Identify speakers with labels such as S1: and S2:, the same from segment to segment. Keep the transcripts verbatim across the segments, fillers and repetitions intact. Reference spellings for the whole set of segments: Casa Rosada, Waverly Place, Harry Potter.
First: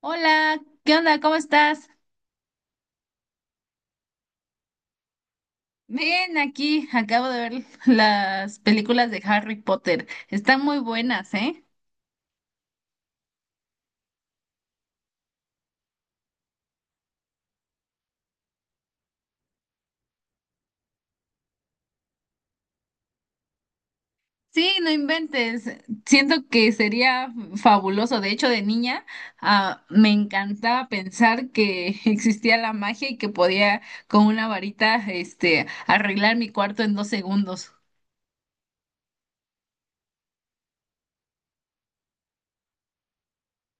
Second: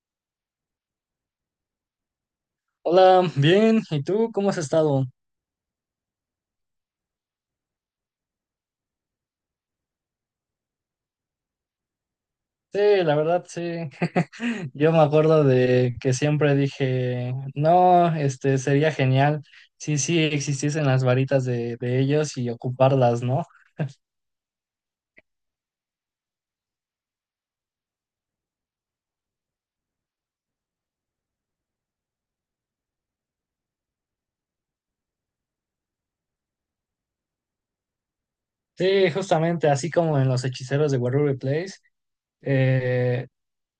S1: Hola, ¿qué onda? ¿Cómo estás?
S2: Hola, bien. ¿Y tú cómo has estado?
S1: Ven aquí, acabo de ver las películas de Harry Potter. Están muy buenas, ¿eh?
S2: Sí, la verdad, sí. Yo me acuerdo de que siempre dije, no, este sería genial. Sí, sí, existiesen las varitas de, de ellos y ocuparlas, ¿no?
S1: Sí, no inventes. Siento que sería fabuloso. De hecho, de niña, ah, me encantaba pensar que existía la magia y que podía con una varita, este, arreglar mi cuarto en dos segundos.
S2: Sí, justamente, así como en los hechiceros de Waverly Place, eh,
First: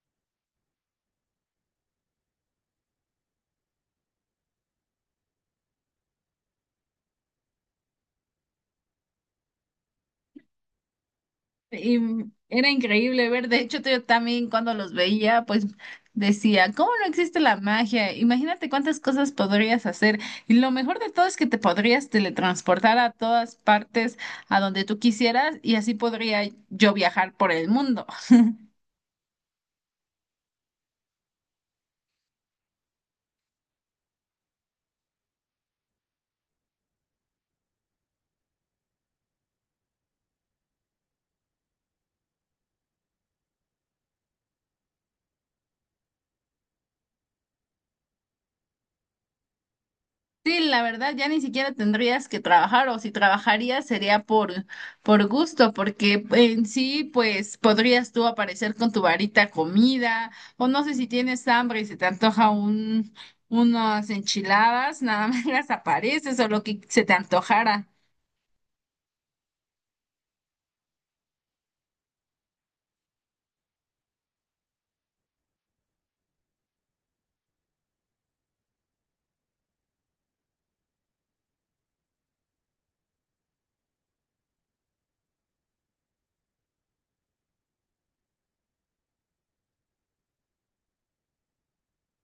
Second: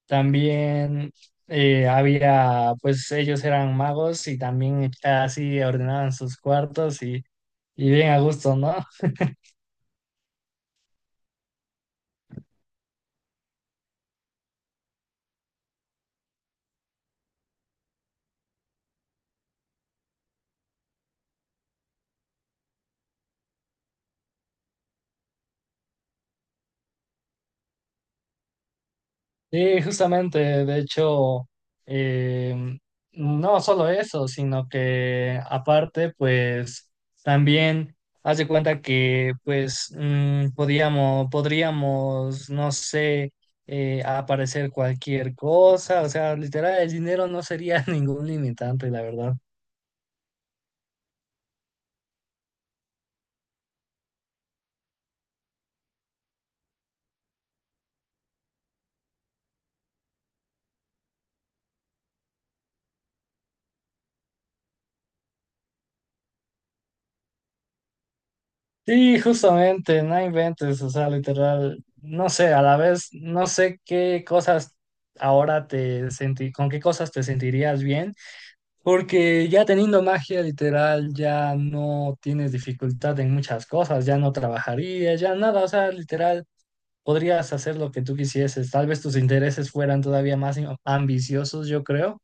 S2: también eh, había, pues ellos eran magos y también eh, así ordenaban sus cuartos y, y bien a gusto, ¿no?
S1: Y mm, era increíble ver, de hecho yo también cuando los veía, pues decía, ¿cómo no existe la magia? Imagínate cuántas cosas podrías hacer. Y lo mejor de todo es que te podrías teletransportar a todas partes, a donde tú quisieras, y así podría yo viajar por el mundo.
S2: Sí, justamente, de hecho, em, no solo eso, sino que aparte, pues también haz de cuenta que, pues, mm, podíamos, podríamos, no sé, eh, aparecer cualquier cosa, o sea, literal, el dinero no sería ningún limitante, la verdad.
S1: Sí, la verdad, ya ni siquiera tendrías que trabajar o si trabajarías sería por, por gusto, porque en sí, pues podrías tú aparecer con tu varita comida o no sé si tienes hambre y se te antoja un, unas enchiladas, nada más las apareces o lo que se te antojara.
S2: Sí, justamente, no inventes, o sea, literal, no sé, a la vez, no sé qué cosas ahora te sentí, con qué cosas te sentirías bien. Porque ya teniendo magia literal, ya no tienes dificultad en muchas cosas, ya no trabajarías, ya nada, o sea, literal, podrías hacer lo que tú quisieses, tal vez tus intereses fueran todavía más in- ambiciosos, yo creo.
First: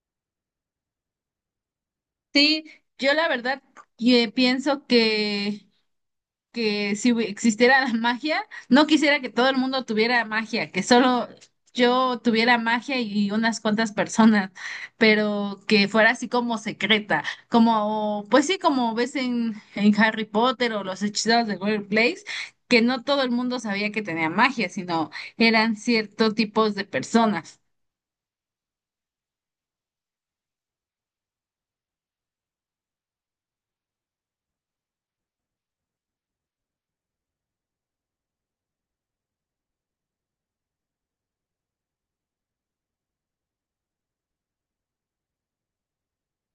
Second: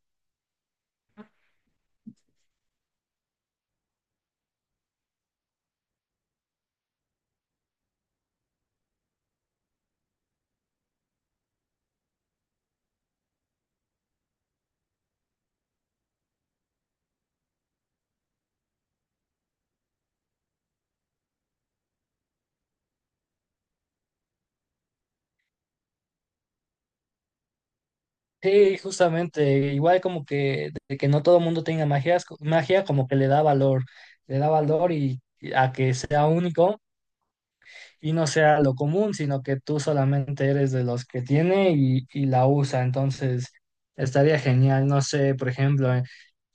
S1: Sí, yo la verdad eh, pienso que... que si hubi- existiera la magia, no quisiera que todo el mundo tuviera magia, que solo yo tuviera magia y unas cuantas personas, pero que fuera así como secreta, como, pues sí, como ves en, en Harry Potter o los hechiceros de Waverly Place, que no todo el mundo sabía que tenía magia, sino eran ciertos tipos de personas.
S2: Sí, justamente, igual como que de que no todo el mundo tenga magia, magia como que le da valor, le da valor y y a que sea único, y no sea lo común, sino que tú solamente eres de los que tiene y, y la usa. Entonces, estaría genial, no sé, por ejemplo, eh,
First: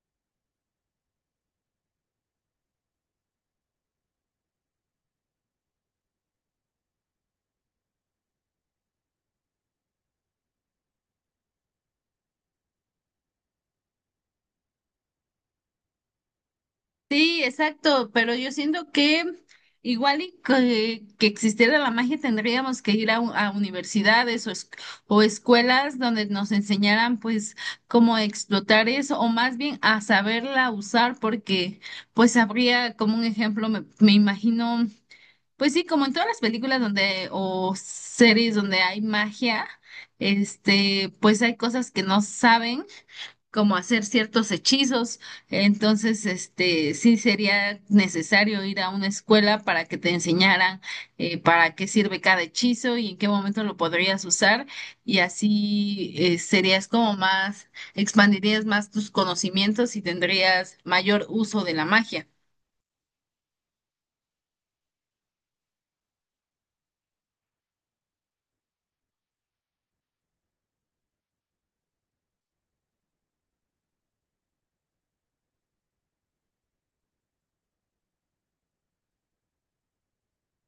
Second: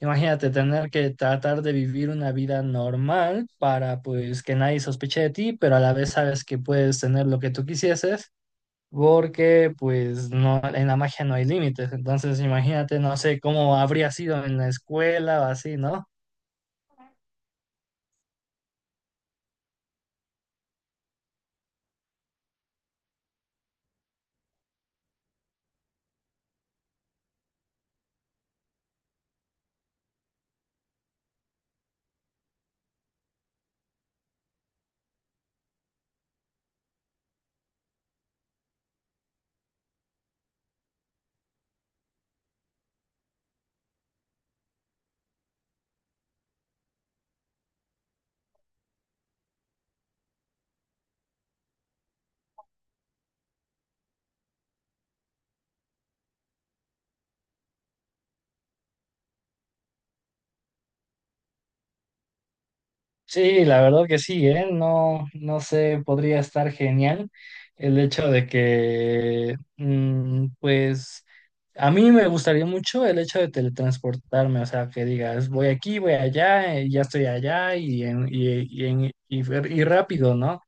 S2: imagínate tener que tratar de vivir una vida normal para pues que nadie sospeche de ti, pero a la vez sabes que puedes tener lo que tú quisieses. Porque pues no, en la magia no hay límites. Entonces imagínate, no sé cómo habría sido en la escuela o así, ¿no?
S1: Sí, exacto, pero yo siento que igual y que, que existiera la magia tendríamos que ir a, u- a universidades o, es- o escuelas donde nos enseñaran pues cómo explotar eso o más bien a saberla usar porque pues habría como un ejemplo, me, me imagino, pues sí, como en todas las películas donde o series donde hay magia, este, pues hay cosas que no saben como hacer ciertos hechizos. Entonces, este, sí sería necesario ir a una escuela para que te enseñaran eh, para qué sirve cada hechizo y en qué momento lo podrías usar. Y así eh, serías como más, expandirías más tus conocimientos y tendrías mayor uso de la magia.
S2: Sí, la verdad que sí, ¿eh? No, no sé, podría estar genial el hecho de que, mm, pues, a mí me gustaría mucho el hecho de teletransportarme, o sea, que digas, voy aquí, voy allá, eh, ya estoy allá y, en, y, y en, y, fer- y rápido, ¿no?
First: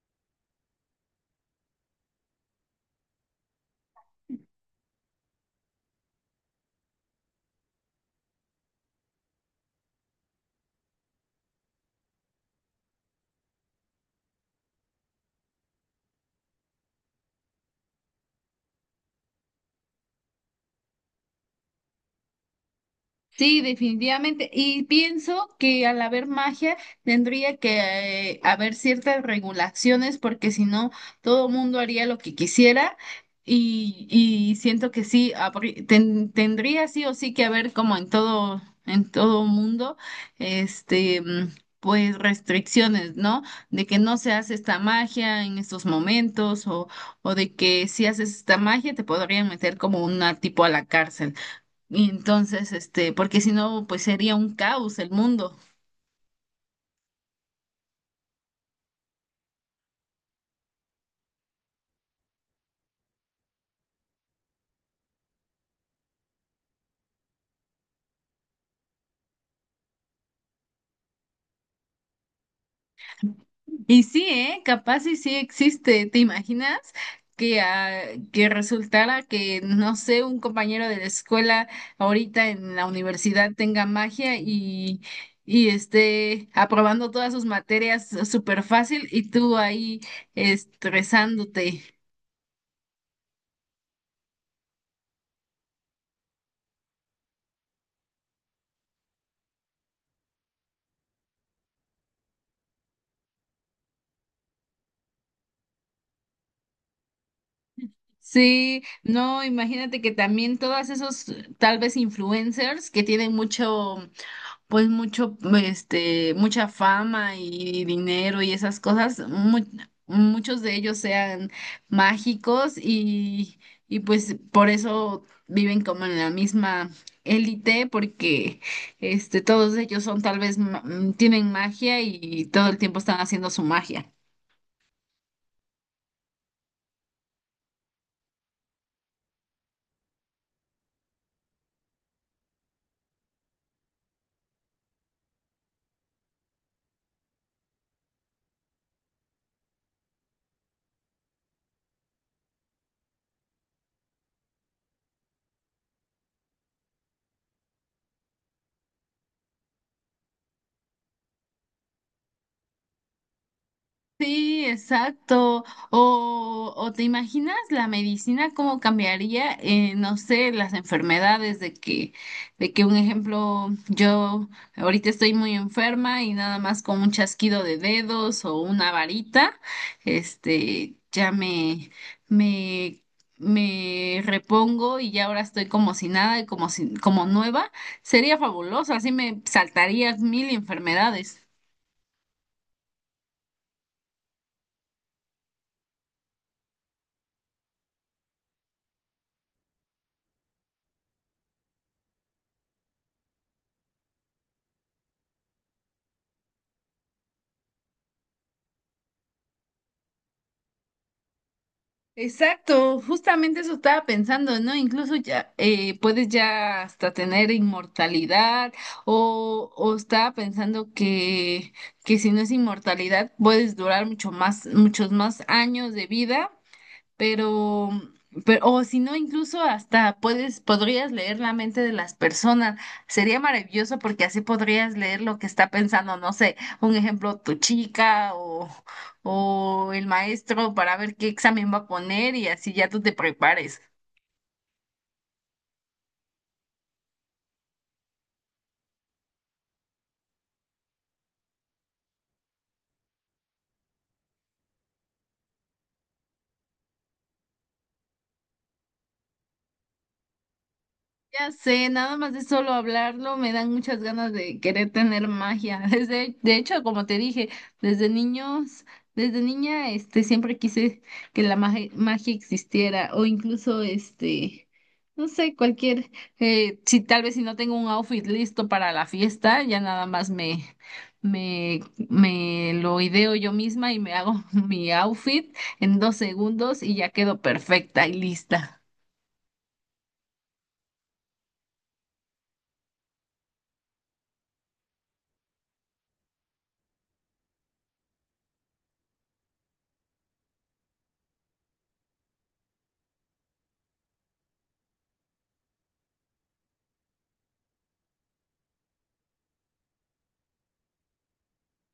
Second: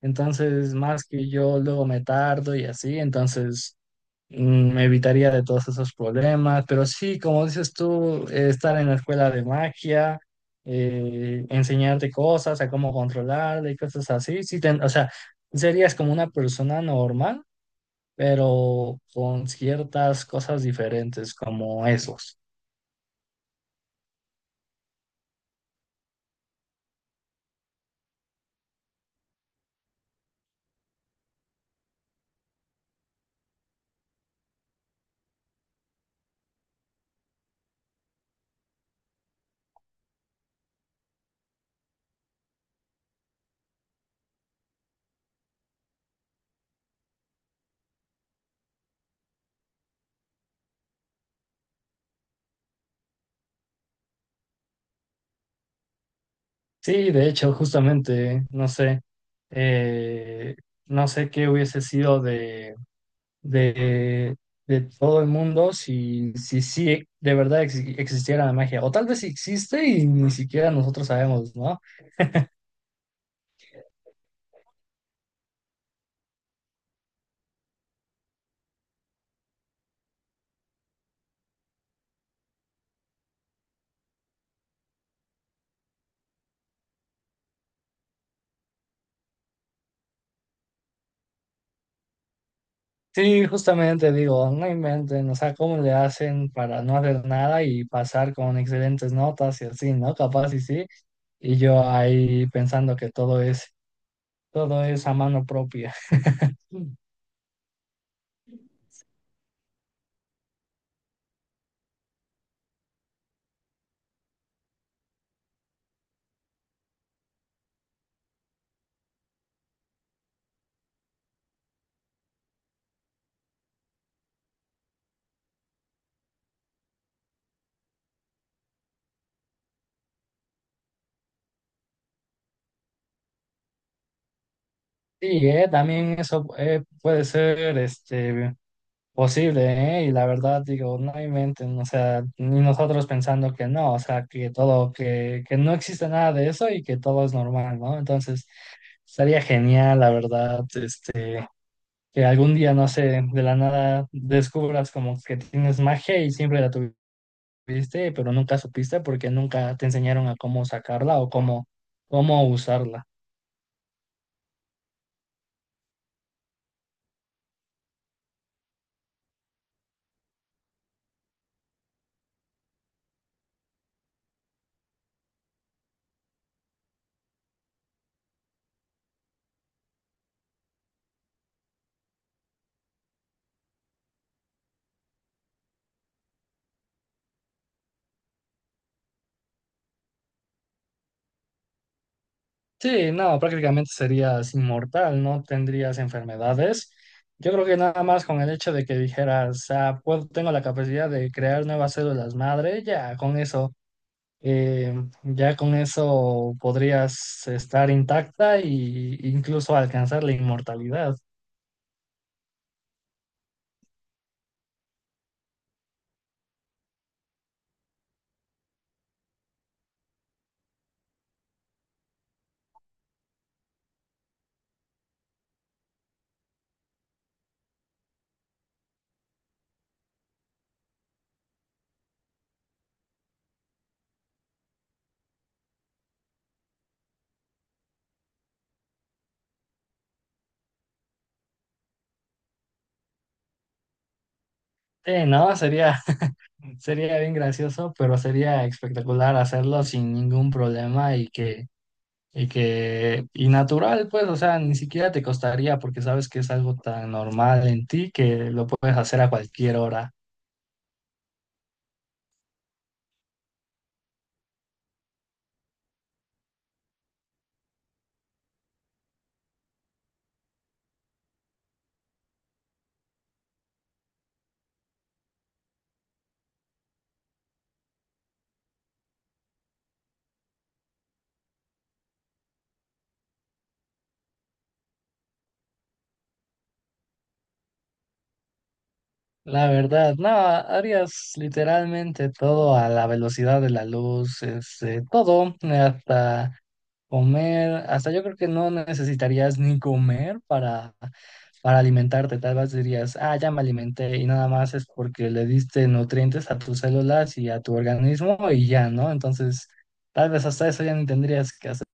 S2: Entonces, más que yo luego me tardo y así, entonces mm, me evitaría de todos esos problemas, pero sí, como dices tú, eh, estar en la escuela de magia, eh, enseñarte cosas, a cómo controlarla y cosas así, sí, ten- o sea, serías como una persona normal, pero con ciertas cosas diferentes como esos.
S1: Sí, definitivamente. Y pienso que al haber magia tendría que eh, haber ciertas regulaciones porque si no, todo mundo haría lo que quisiera y, y siento que sí, habrí- ten- tendría sí o sí que haber como en todo, en todo mundo, este, mm, pues restricciones, ¿no? De que no se hace esta magia en estos momentos o, o de que si haces esta magia te podrían meter como una tipo a la cárcel. Y entonces, este, porque si no, pues sería un caos el mundo.
S2: Sí, de hecho, justamente, no sé, eh, no sé qué hubiese sido de, de todo el mundo si, si, sí de verdad ex- existiera la magia. O tal vez existe y ni siquiera nosotros sabemos, ¿no?
S1: Y sí, ¿eh? Capaz y sí existe. ¿Te imaginas que, ah, que resultara que, no sé, un compañero de la escuela ahorita en la universidad tenga magia y, y esté aprobando todas sus materias súper fácil y tú ahí estresándote?
S2: Sí, justamente digo, no inventen, o sea, cómo le hacen para no hacer nada y pasar con excelentes notas y así, ¿no? Capaz y sí. Y yo ahí pensando que todo es, todo es a mano propia. Sí,
S1: Sí, no, imagínate que también todos esos tal vez influencers que tienen mucho pues mucho, este, mucha fama y dinero y esas cosas, mu- muchos de ellos sean mágicos y, y pues por eso viven como en la misma élite, porque este, todos ellos son tal vez, ma- mm, tienen magia y todo el tiempo están haciendo su magia.
S2: eh, también eso eh, puede ser este. Posible, ¿eh? Y la verdad, digo, no inventen, o sea, ni nosotros pensando que no, o sea, que todo, que, que no existe nada de eso y que todo es normal, ¿no? Entonces, estaría genial, la verdad, este, que algún día, no sé, de la nada descubras como que tienes magia y siempre la tuviste, pero nunca supiste porque nunca te enseñaron a cómo sacarla o cómo, cómo usarla.
S1: Sí, exacto. O, o te imaginas la medicina cómo cambiaría, eh, no sé, las enfermedades de que, de que un ejemplo, yo ahorita estoy muy enferma y nada más con un chasquido de dedos o una varita, este, ya me, me, me repongo y ya ahora estoy como si nada y como si, como nueva. Sería fabuloso, así me saltaría mil enfermedades.
S2: Sí, no, prácticamente serías inmortal, no tendrías enfermedades. Yo creo que nada más con el hecho de que dijeras, ah, puedo- tengo la capacidad de crear nuevas células madre, ya con eso, eh, ya con eso podrías estar intacta e incluso alcanzar la inmortalidad.
S1: Exacto, justamente eso estaba pensando, ¿no? Incluso ya eh, puedes ya hasta tener inmortalidad o, o estaba pensando que, que si no es inmortalidad puedes durar mucho más, muchos más años de vida pero, pero o si no, incluso hasta puedes, podrías leer la mente de las personas. Sería maravilloso porque así podrías leer lo que está pensando, no sé, un ejemplo, tu chica o, o el maestro para ver qué examen va a poner y así ya tú te prepares.
S2: Sí, no, sería, sería bien gracioso, pero sería espectacular hacerlo sin ningún problema y que Y que, y natural, pues, o sea, ni siquiera te costaría porque sabes que es algo tan normal en ti que lo puedes hacer a cualquier hora.
S1: Ya sé, nada más de solo hablarlo me dan muchas ganas de querer tener magia. Desde, de hecho, como te dije, desde niños, desde niña, este, siempre quise que la magia, magia existiera o incluso, este, no sé, cualquier, eh, si tal vez si no tengo un outfit listo para la fiesta, ya nada más me, me, me lo ideo yo misma y me hago mi outfit en dos segundos y ya quedo perfecta y lista.
S2: La verdad, no, harías literalmente todo a la velocidad de la luz, este, todo, hasta comer, hasta yo creo que no necesitarías ni comer para, para alimentarte. Tal vez dirías, ah, ya me alimenté y nada más es porque le diste nutrientes a tus células y a tu organismo y ya, ¿no? Entonces, tal vez hasta eso ya ni tendrías que hacer.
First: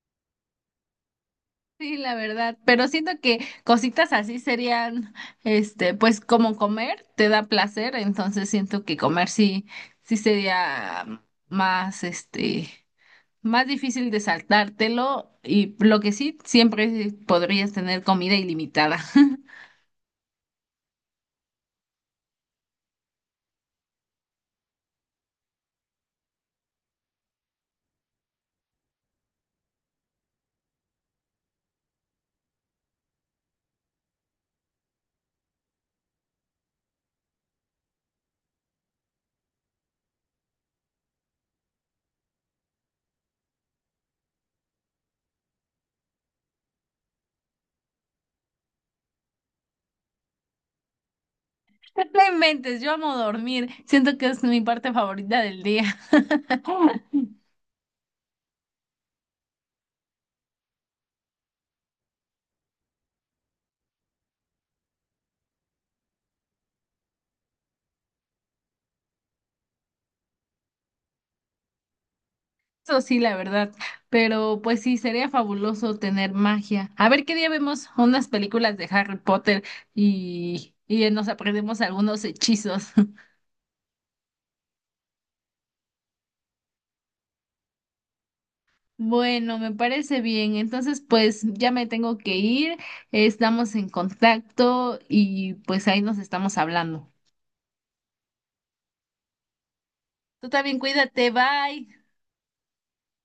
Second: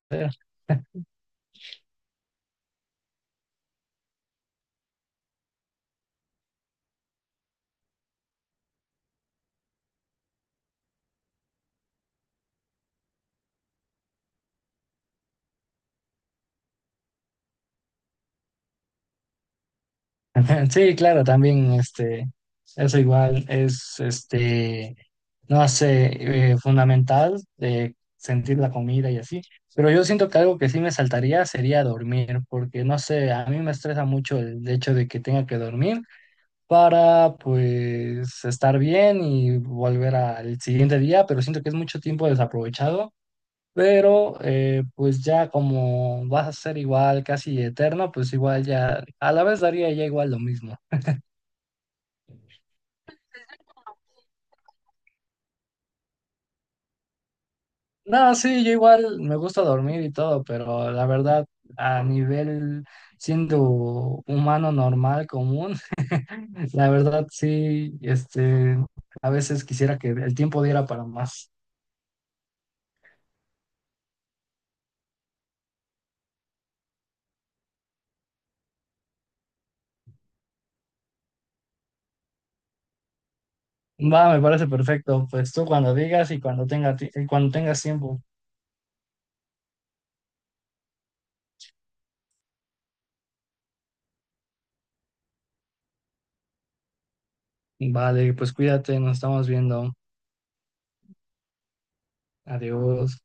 S1: Sí, la verdad, pero siento que cositas así serían, este, pues como comer te da placer, entonces siento que comer sí, sí sería más, este, más difícil de saltártelo y lo que sí, siempre podrías tener comida ilimitada.
S2: Sí, claro, también este, eso igual es este, no sé, eh, fundamental de sentir la comida y así. Pero yo siento que algo que sí me saltaría sería dormir, porque no sé, a mí me estresa mucho el hecho de que tenga que dormir para pues estar bien y volver al siguiente día, pero siento que es mucho tiempo desaprovechado. Pero eh, pues ya como vas a ser igual casi eterno, pues igual ya a la vez daría ya igual lo mismo.
S1: No inventes, yo amo dormir, siento que es mi parte favorita del día.
S2: No, sí, yo igual me gusta dormir y todo, pero la verdad, a nivel siendo humano normal, común, la verdad sí, este, a veces quisiera que el tiempo diera para más.
S1: Eso sí, la verdad. Pero pues sí, sería fabuloso tener magia. A ver qué día vemos unas películas de Harry Potter y, y nos aprendemos algunos hechizos.
S2: Va, me parece perfecto. Pues tú cuando digas y cuando tenga, ti- y cuando tengas tiempo.
S1: Bueno, me parece bien. Entonces, pues ya me tengo que ir. Estamos en contacto y pues ahí nos estamos hablando.
S2: Vale, pues cuídate, nos estamos viendo.
S1: Tú también cuídate, bye.
S2: Adiós.